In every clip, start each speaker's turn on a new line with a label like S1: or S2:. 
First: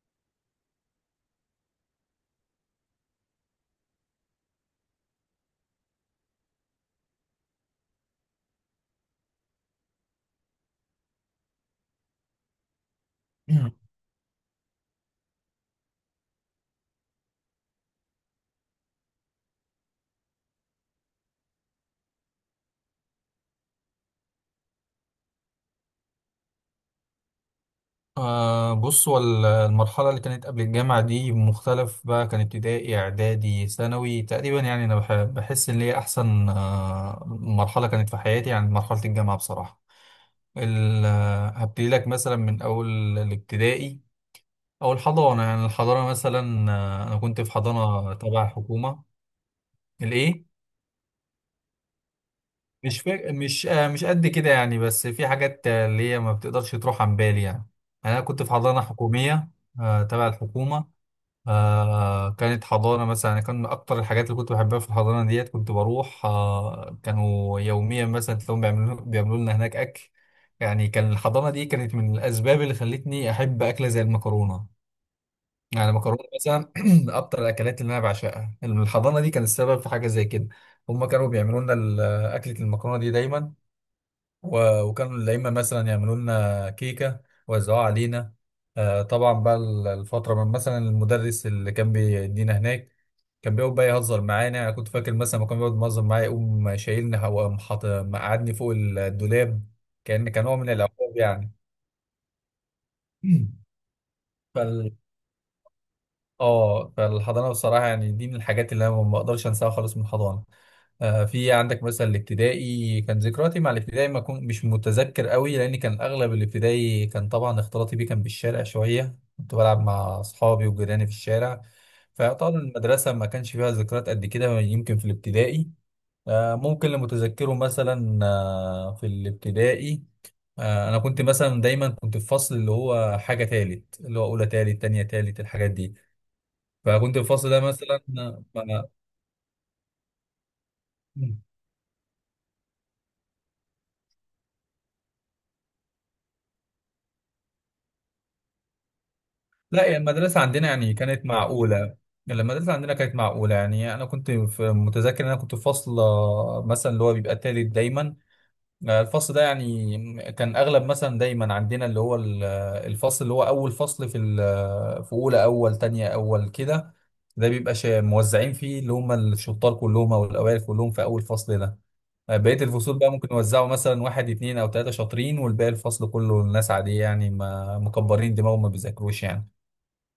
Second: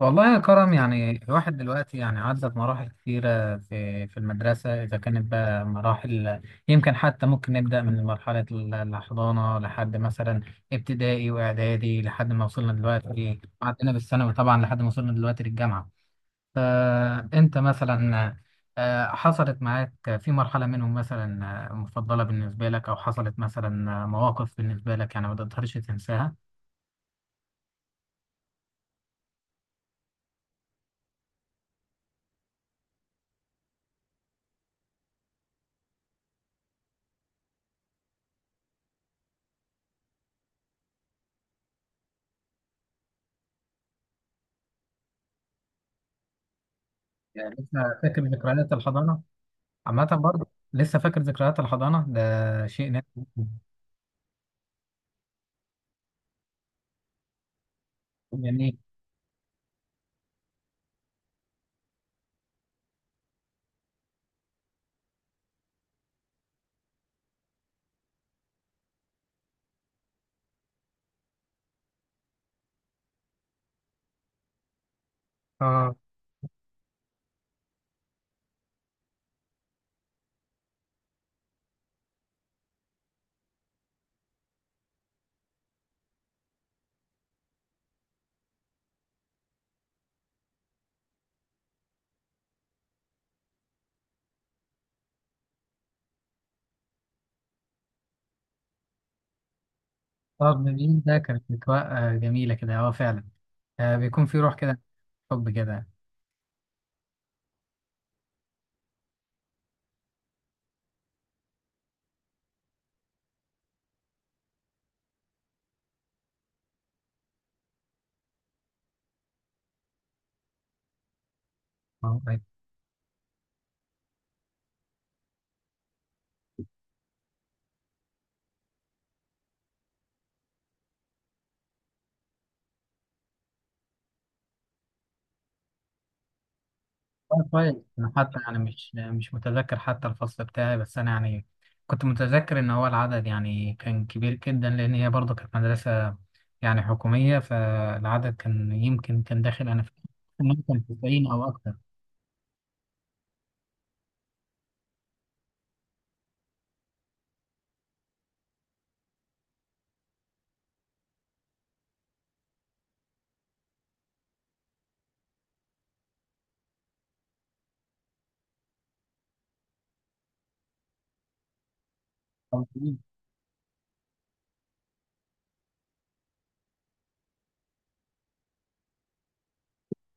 S1: والله يا كرم، يعني الواحد دلوقتي يعني عدى بمراحل كثيرة في المدرسة، إذا كانت بقى مراحل. يمكن حتى ممكن نبدأ من مرحلة الحضانة لحد مثلا ابتدائي وإعدادي، لحد ما وصلنا دلوقتي عدينا بالثانوي، طبعا لحد ما وصلنا دلوقتي للجامعة. فأنت مثلا حصلت معاك في مرحلة منهم مثلا مفضلة بالنسبة لك؟ أو حصلت مثلا مواقف بالنسبة لك يعني ما تقدرش تنساها؟
S2: بص هو المرحلة اللي كانت قبل الجامعة دي مختلف بقى. كان ابتدائي إعدادي ثانوي تقريبا، يعني أنا بحس إن هي أحسن مرحلة كانت في حياتي، يعني مرحلة الجامعة بصراحة. هبتدي لك مثلا من أول الابتدائي أو الحضانة. يعني الحضانة مثلا، أنا كنت في
S1: يعني لسه
S2: حضانة
S1: فاكر
S2: تبع
S1: ذكريات
S2: الحكومة.
S1: الحضانة؟ عامة برضه.
S2: الإيه؟
S1: لسه فاكر ذكريات الحضانة ده شيء
S2: مش
S1: نادر.
S2: فاك... مش آه مش قد كده يعني، بس في حاجات اللي هي ما بتقدرش تروح عن بالي يعني. يعني أنا كنت في
S1: جميل.
S2: حضانة حكومية، تبع الحكومة. كانت حضانة. مثلا أنا كان من أكتر الحاجات اللي كنت بحبها في الحضانة ديت كنت بروح، كانوا يوميا مثلا تلاقيهم بيعملوا لنا هناك أكل. يعني كان الحضانة دي كانت من الأسباب اللي خلتني أحب أكلة زي المكرونة. يعني
S1: اه،
S2: المكرونة مثلا من أكتر الأكلات اللي أنا بعشقها. الحضانة دي كان السبب في حاجة زي كده. هما كانوا بيعملوا لنا أكلة المكرونة دي دايما. وكانوا الأئمة مثلا يعملوا لنا كيكة ويوزعوها علينا. طبعا بقى الفترة من مثلا المدرس اللي كان بيدينا هناك كان بيقعد بقى يهزر معانا. يعني أنا كنت فاكر مثلا ما كان بيقعد يهزر معايا يقوم شايلني، وقام مقعدني فوق الدولاب، كأن كان هو
S1: طب
S2: من
S1: جميل،
S2: العقاب
S1: ده كانت
S2: يعني.
S1: أجواء جميلة كده، اه فعلا. آه، بيكون في روح كده،
S2: فال
S1: حب كده.
S2: اه فالحضانه بصراحه، يعني دي من الحاجات اللي انا ما اقدرش انساها خالص من الحضانه. في عندك مثلا الابتدائي. كان ذكرياتي مع الابتدائي ما كنت مش متذكر قوي، لان كان اغلب الابتدائي كان طبعا اختلاطي بيه كان بالشارع شويه، كنت بلعب مع اصحابي وجيراني في الشارع.
S1: اه طيب.
S2: فطبعا المدرسه ما كانش فيها ذكريات قد كده يمكن في الابتدائي. ممكن اللي متذكره مثلا، في الابتدائي، انا كنت مثلا دايما كنت في فصل اللي هو حاجه تالت، اللي هو اولى تالت، تانية تالت، الحاجات دي. فكنت الفصل ده
S1: كويس.
S2: مثلا
S1: أنا حتى يعني
S2: مع...
S1: مش متذكر حتى الفصل بتاعي، بس أنا يعني كنت متذكر إن هو العدد يعني كان كبير جدا، لأن هي برضه كانت مدرسة يعني حكومية، فالعدد كان يمكن كان داخل. أنا
S2: لا،
S1: فاكر
S2: يعني المدرسة
S1: إن هو
S2: عندنا
S1: كان
S2: يعني كانت
S1: 90 أو أكتر
S2: معقولة. يعني المدرسة عندنا كانت معقولة، يعني أنا كنت متذكر إن أنا كنت في فصل مثلا اللي هو بيبقى تالت دايما. الفصل ده يعني كان أغلب مثلا دايما عندنا اللي هو الفصل اللي هو أول فصل في في أولى، أول تانية، أول كده، ده بيبقى موزعين فيه اللي هم الشطار كلهم أو الأوائل كلهم في أول فصل ده. بقية
S1: أو
S2: الفصول
S1: 80.
S2: بقى ممكن يوزعوا مثلا واحد اتنين أو تلاتة شاطرين، والباقي الفصل كله الناس عادية، يعني ما مكبرين دماغهم ما بيذاكروش يعني.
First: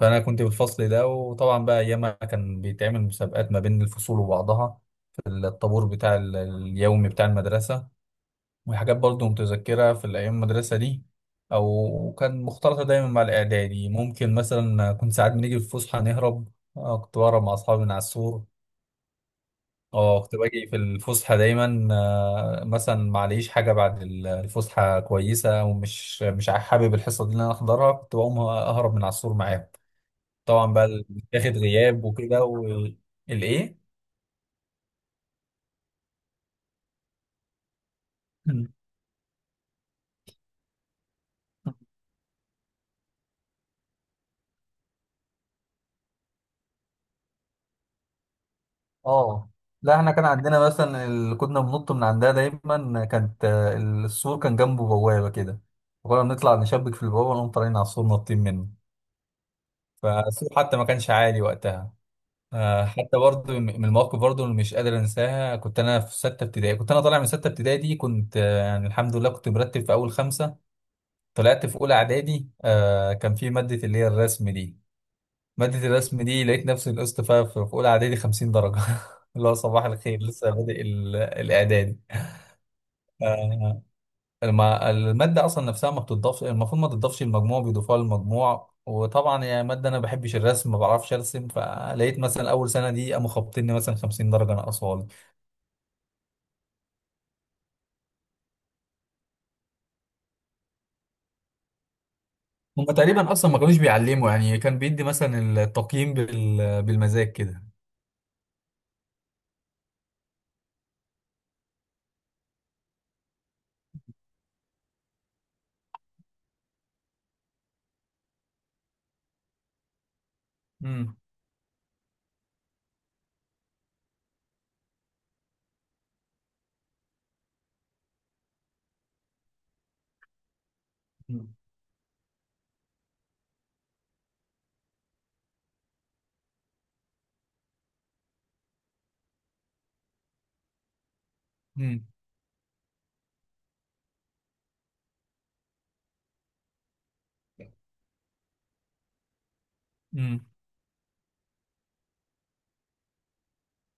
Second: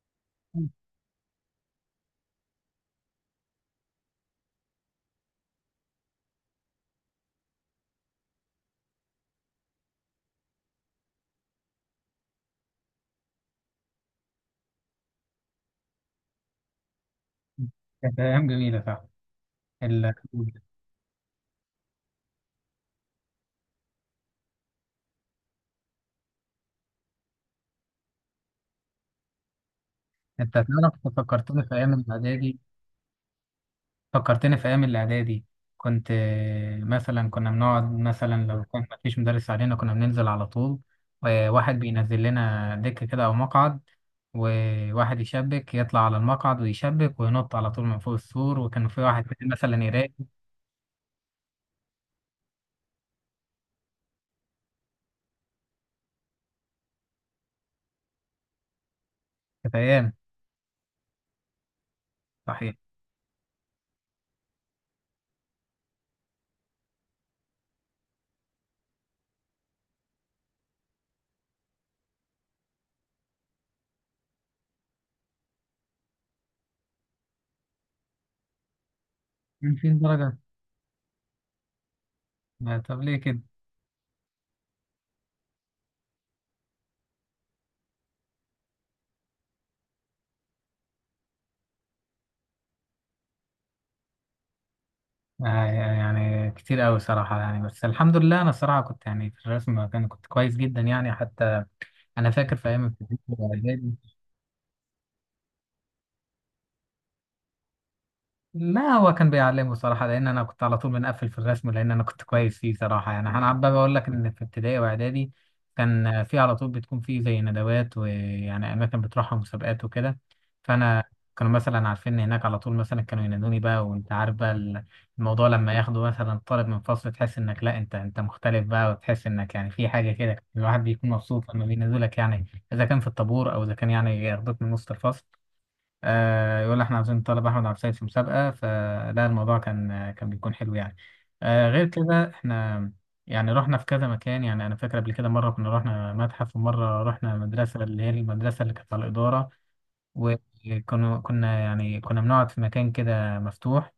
S2: فأنا كنت بالفصل ده، وطبعا بقى أيامها كان بيتعمل مسابقات ما بين الفصول وبعضها في الطابور بتاع اليومي بتاع المدرسة. وحاجات برضو متذكرة في الأيام المدرسة دي، أو كان مختلطة دايما مع الإعدادي. ممكن مثلا كنت ساعات بنيجي في الفسحة نهرب. كنت بهرب مع أصحابي من على
S1: كانت
S2: السور.
S1: أيام جميلة فعلا.
S2: اه، كنت باجي في الفسحة دايما، مثلا معليش حاجة بعد الفسحة كويسة، ومش مش حابب الحصة دي اللي انا احضرها، كنت بقوم اهرب من على السور معاهم.
S1: انت
S2: طبعا بقى
S1: تعرف،
S2: بتاخد
S1: فكرتني في ايام
S2: غياب وكده
S1: الاعدادي،
S2: والايه.
S1: فكرتني في ايام الاعدادي. كنت مثلا كنا بنقعد مثلا لو كان ما فيش مدرس علينا، كنا بننزل على طول، وواحد بينزل لنا دكة كده او مقعد، وواحد يشبك، يطلع على المقعد ويشبك وينط على طول من فوق السور، وكان في واحد تاني
S2: اه،
S1: مثلا
S2: لا احنا كان
S1: يراقب.
S2: عندنا مثلا كنا بننط من عندها دايما. كانت السور كان جنبه بوابة كده، وكنا بنطلع نشبك في البوابة ونقوم طالعين على السور ناطين منه.
S1: كانت ايام.
S2: فالسور حتى ما كانش عالي وقتها.
S1: صحيح.
S2: حتى برضه من المواقف برضه اللي مش قادر انساها، كنت انا في سته ابتدائي. كنت انا طالع من سته ابتدائي دي، كنت يعني الحمد لله كنت مرتب في اول خمسه. طلعت في اولى اعدادي، كان في ماده اللي هي الرسم دي. ماده الرسم دي لقيت نفسي نقصت فيها في اولى اعدادي 50 درجه. اللي هو
S1: كان
S2: صباح
S1: في
S2: الخير
S1: درجة؟
S2: لسه بادئ الاعدادي.
S1: طب ليه كده؟
S2: آه، المادة أصلا نفسها ما بتضافش، المفروض ما تضافش المجموع، بيضيفوها للمجموع. وطبعا يا مادة أنا ما بحبش الرسم، ما بعرفش أرسم، فلقيت مثلا أول سنة دي قاموا خابطيني مثلا 50 درجة ناقصة.
S1: يعني كتير قوي صراحة يعني، بس الحمد لله انا الصراحة كنت يعني في الرسم كان كنت كويس جدا يعني. حتى انا فاكر في ايام
S2: هم
S1: ابتدائي
S2: تقريبا اصلا ما كانوش
S1: واعدادي،
S2: بيعلموا يعني، كان بيدي مثلا التقييم بالمزاج كده.
S1: ما هو كان بيعلمه صراحه، لان انا كنت على طول بنقفل في الرسم، لان انا كنت كويس فيه صراحه يعني. انا عمال بقول لك ان في ابتدائي واعدادي كان في على طول بتكون في زي ندوات، ويعني اماكن بتروحها مسابقات وكده. فانا
S2: لي.
S1: كانوا مثلا عارفين ان هناك، على طول مثلا كانوا ينادوني بقى. وانت عارف بقى الموضوع لما ياخدوا مثلا طالب من فصل، تحس انك لا انت مختلف بقى، وتحس انك يعني في حاجه كده، الواحد بيكون مبسوط
S2: امم.
S1: لما بينادوا لك يعني، اذا كان في الطابور او اذا كان يعني ياخدوك من وسط الفصل. يقول احنا عاوزين نطلب احمد عبد السيد في مسابقه، فلا الموضوع كان بيكون حلو يعني. غير
S2: امم.
S1: كده احنا يعني رحنا في كذا مكان. يعني انا فاكر قبل كده مره كنا رحنا متحف، ومره رحنا مدرسه اللي هي المدرسه اللي كانت على الاداره، وكنا كنا يعني كنا بنقعد في مكان كده مفتوح.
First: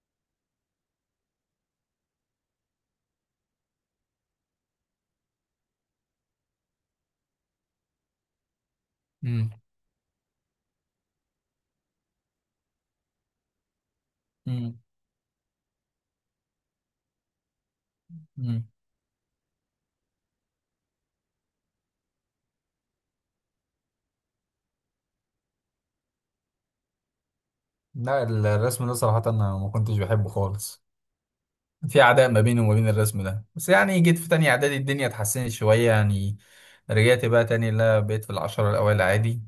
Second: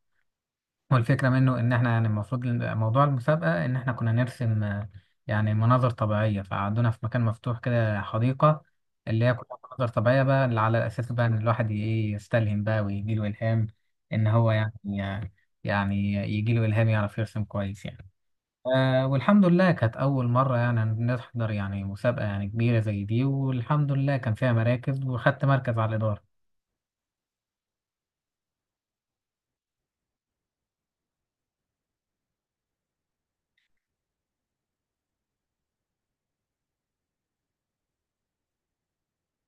S1: هو الفكرة منه إن إحنا يعني المفروض موضوع المسابقة إن إحنا كنا نرسم يعني مناظر طبيعية، فقعدونا في مكان مفتوح كده حديقة، اللي هي
S2: امم.
S1: كلها مناظر طبيعية بقى، اللي على أساس بقى إن الواحد إيه يستلهم بقى ويجيله إلهام. إن هو يعني يعني يجيله إلهام، يعرف يرسم كويس يعني.
S2: امم.
S1: آه والحمد لله كانت أول مرة يعني نحضر يعني مسابقة يعني كبيرة زي دي، والحمد لله كان فيها مراكز وخدت مركز على الإدارة.
S2: لا، الرسم ده صراحة أنا ما كنتش بحبه خالص، في عداء ما بيني وما بين الرسم ده. بس يعني جيت في تانية اعدادي الدنيا اتحسنت شوية يعني. رجعت بقى تاني، لا بقيت في العشرة الاوائل عادي.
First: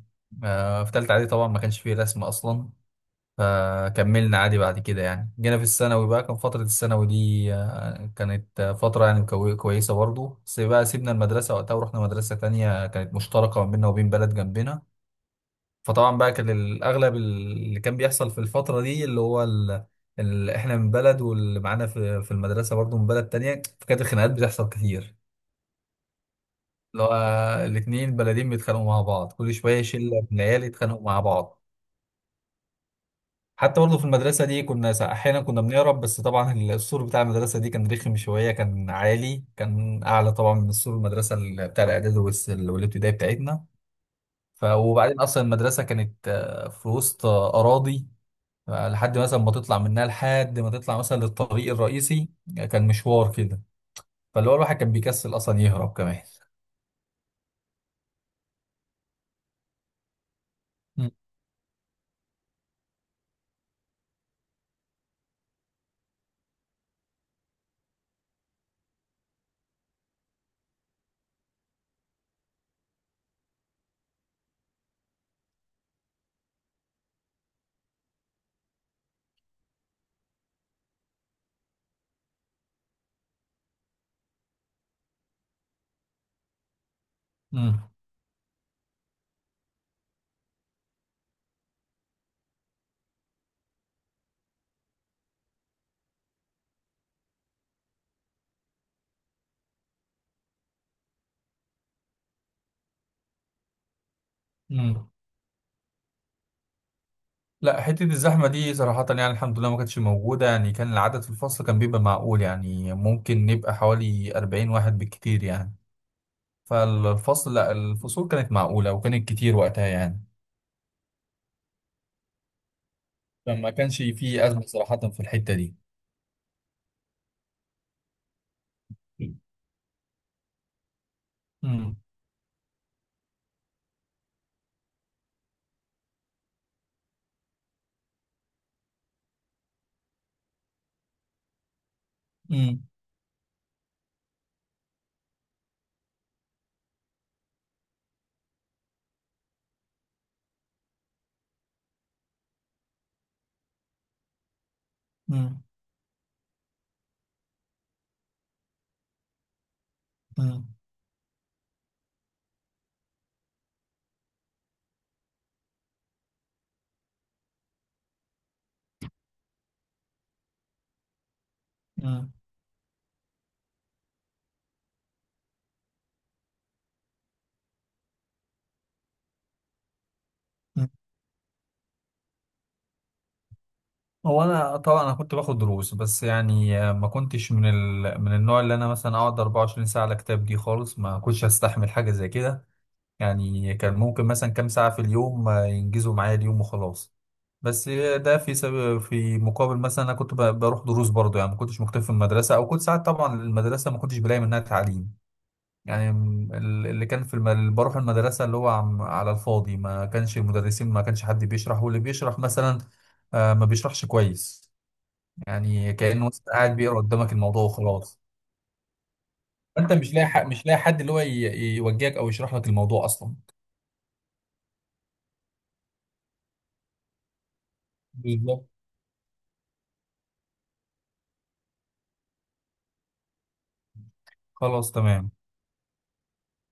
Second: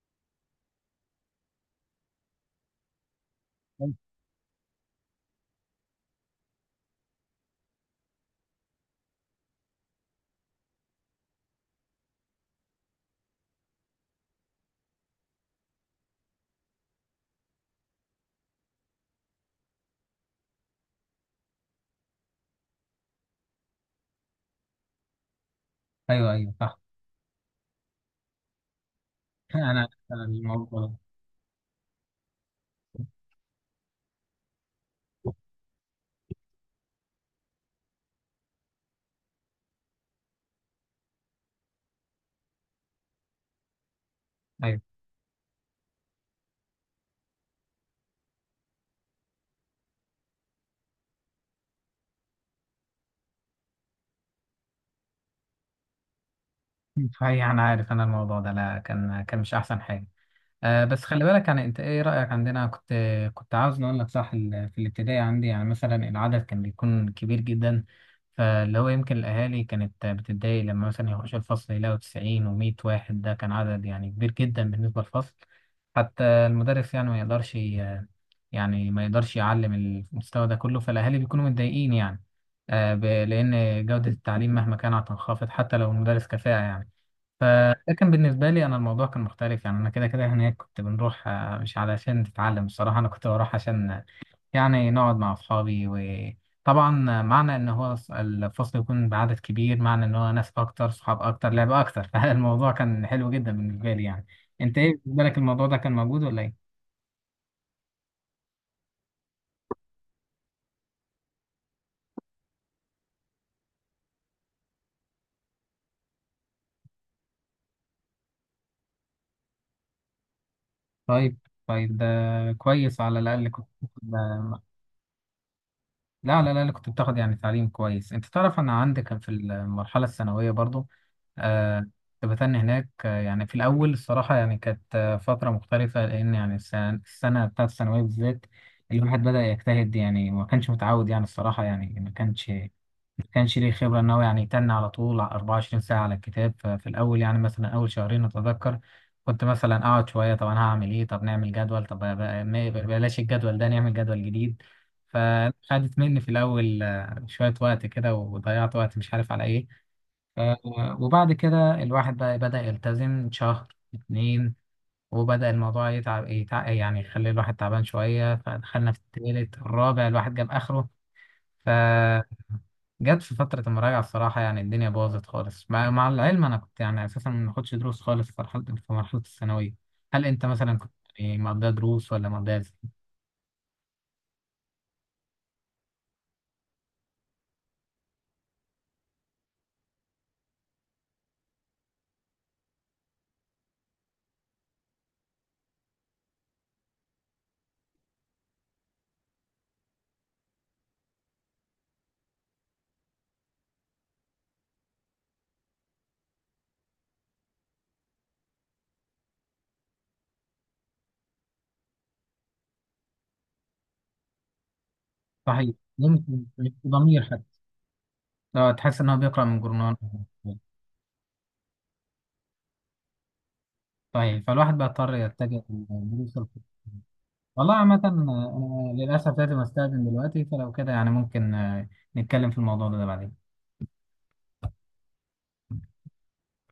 S2: آه، في تالتة اعدادي طبعا ما كانش فيه رسم اصلا، فكملنا عادي بعد كده. يعني جينا في الثانوي بقى، كان فترة الثانوي دي كانت فترة يعني كويسة برضه. بس بقى سيبنا المدرسة وقتها ورحنا مدرسة تانية كانت مشتركة ما بيننا وبين بلد جنبنا. فطبعا بقى كان الاغلب اللي كان بيحصل في الفتره دي اللي هو احنا من بلد، واللي معانا في المدرسه برضو من بلد تانية، فكانت الخناقات بتحصل كتير.
S1: أيوه أيوه، صح.
S2: اللي هو الاتنين بلدين بيتخانقوا مع بعض، كل شويه
S1: أنا
S2: شله من العيال
S1: الموضوع
S2: يتخانقوا مع بعض. حتى برضو في المدرسه دي كنا احيانا كنا بنهرب. بس طبعا السور بتاع المدرسه دي كان رخم شويه، كان عالي، كان اعلى طبعا من سور المدرسه بتاع الاعدادي والابتدائي بتاعتنا.
S1: ده.
S2: وبعدين اصلا المدرسه كانت في وسط اراضي. لحد مثلا ما تطلع منها، لحد ما تطلع مثلا للطريق الرئيسي، كان مشوار كده. فاللي هو الواحد كان بيكسل اصلا يهرب كمان.
S1: صحيح، انا عارف انا الموضوع ده، لا كان مش احسن حاجه. أه، بس
S2: مم.
S1: خلي بالك يعني. انت ايه رايك؟ عندنا كنت عاوز اقول لك، صح في الابتدائي عندي يعني مثلا العدد كان بيكون كبير جدا، فاللي هو يمكن الاهالي كانت بتتضايق لما مثلا يخش الفصل يلاقوا 90 و100 واحد، ده كان عدد يعني كبير جدا بالنسبه للفصل. حتى المدرس يعني ما يقدرش يعني ما يقدرش يعلم المستوى ده كله، فالاهالي بيكونوا متضايقين يعني. أه، لان جوده التعليم مهما كانت هتنخفض، حتى لو المدرس كفاءه يعني.
S2: مم.
S1: فلكن بالنسبة لي أنا الموضوع كان مختلف يعني. أنا كده كده هناك كنت بنروح مش علشان تتعلم الصراحة، أنا كنت بروح عشان يعني نقعد مع أصحابي. وطبعا معنى إن هو الفصل يكون بعدد كبير، معنى إن هو ناس أكتر، صحاب أكتر، لعبة أكتر. فالموضوع كان حلو جدا بالنسبة لي يعني. أنت إيه
S2: مم.
S1: بالنسبة لك الموضوع ده كان موجود ولا إيه؟
S2: لا، حتة الزحمة دي صراحة يعني الحمد لله ما كانتش موجودة. يعني كان العدد في الفصل كان بيبقى معقول، يعني ممكن نبقى حوالي 40 واحد بالكتير يعني. لا، الفصول كانت معقولة وكانت كتير وقتها يعني.
S1: طيب. طيب، ده كويس، على الأقل كنت
S2: فما كانش
S1: بتاخد-
S2: فيه أزمة صراحة في الحتة دي.
S1: لا على الأقل كنت بتاخد يعني تعليم كويس. أنت تعرف، أنا عندي كان في
S2: مم.
S1: المرحلة الثانوية برضو، آه،
S2: مم.
S1: كنت بتني هناك. يعني في الأول الصراحة يعني كانت فترة مختلفة، لأن يعني السنة بتاعت الثانوية بالذات الواحد بدأ يجتهد يعني، وما كانش متعود يعني الصراحة يعني، ما كانش ليه خبرة إن هو يعني يتني على طول على 24 ساعة على الكتاب. ففي الأول يعني مثلا أول شهرين أتذكر كنت مثلا أقعد شوية، طب أنا هعمل إيه، طب نعمل جدول، طب بلاش الجدول ده، نعمل جدول جديد.
S2: مم.
S1: فخدت مني في الأول شوية وقت كده، وضيعت وقت مش عارف على إيه. آه،
S2: مم.
S1: وبعد كده الواحد بقى بدأ يلتزم شهر اتنين، وبدأ الموضوع يتعب يعني يخلي الواحد تعبان شوية. فدخلنا في التالت الرابع الواحد جاب آخره، فجت في فترة المراجعة الصراحة يعني الدنيا باظت خالص، مع العلم أنا كنت يعني أساسا ما باخدش دروس خالص في مرحلة الثانوية. هل أنت مثلا
S2: مم.
S1: كنت يعني مقضيها دروس ولا مقضيها إزاي؟
S2: هو انا طبعا كنت باخد دروس. بس يعني ما كنتش من من النوع اللي انا مثلا اقعد 24 ساعه على كتاب دي خالص، ما كنتش هستحمل حاجه زي كده. يعني كان ممكن مثلا كام ساعه في اليوم، ينجزوا معايا اليوم وخلاص. بس ده في في مقابل مثلا انا كنت بروح دروس برضه، يعني ما كنتش مكتفي في المدرسه. او كنت ساعات طبعا المدرسه ما كنتش بلاقي منها تعليم. يعني اللي كان في اللي بروح المدرسه اللي هو على الفاضي، ما كانش المدرسين، ما كانش حد بيشرح، واللي بيشرح مثلا ما بيشرحش كويس.
S1: صحيح،
S2: يعني كأنه بس
S1: يمكن مش
S2: قاعد بيقرا
S1: ضمير
S2: قدامك
S1: حتى.
S2: الموضوع وخلاص.
S1: لو تحس إن هو بيقرأ من
S2: انت
S1: جورنال.
S2: مش لاقي حق، مش لاقي حد اللي هو يوجهك او يشرح لك الموضوع اصلا.
S1: صحيح، فالواحد بقى اضطر يتجه للدروس الخصوصية. والله عامة
S2: بالظبط.
S1: للأسف لازم أستأذن دلوقتي، فلو كده يعني ممكن نتكلم في الموضوع ده بعدين.
S2: خلاص تمام.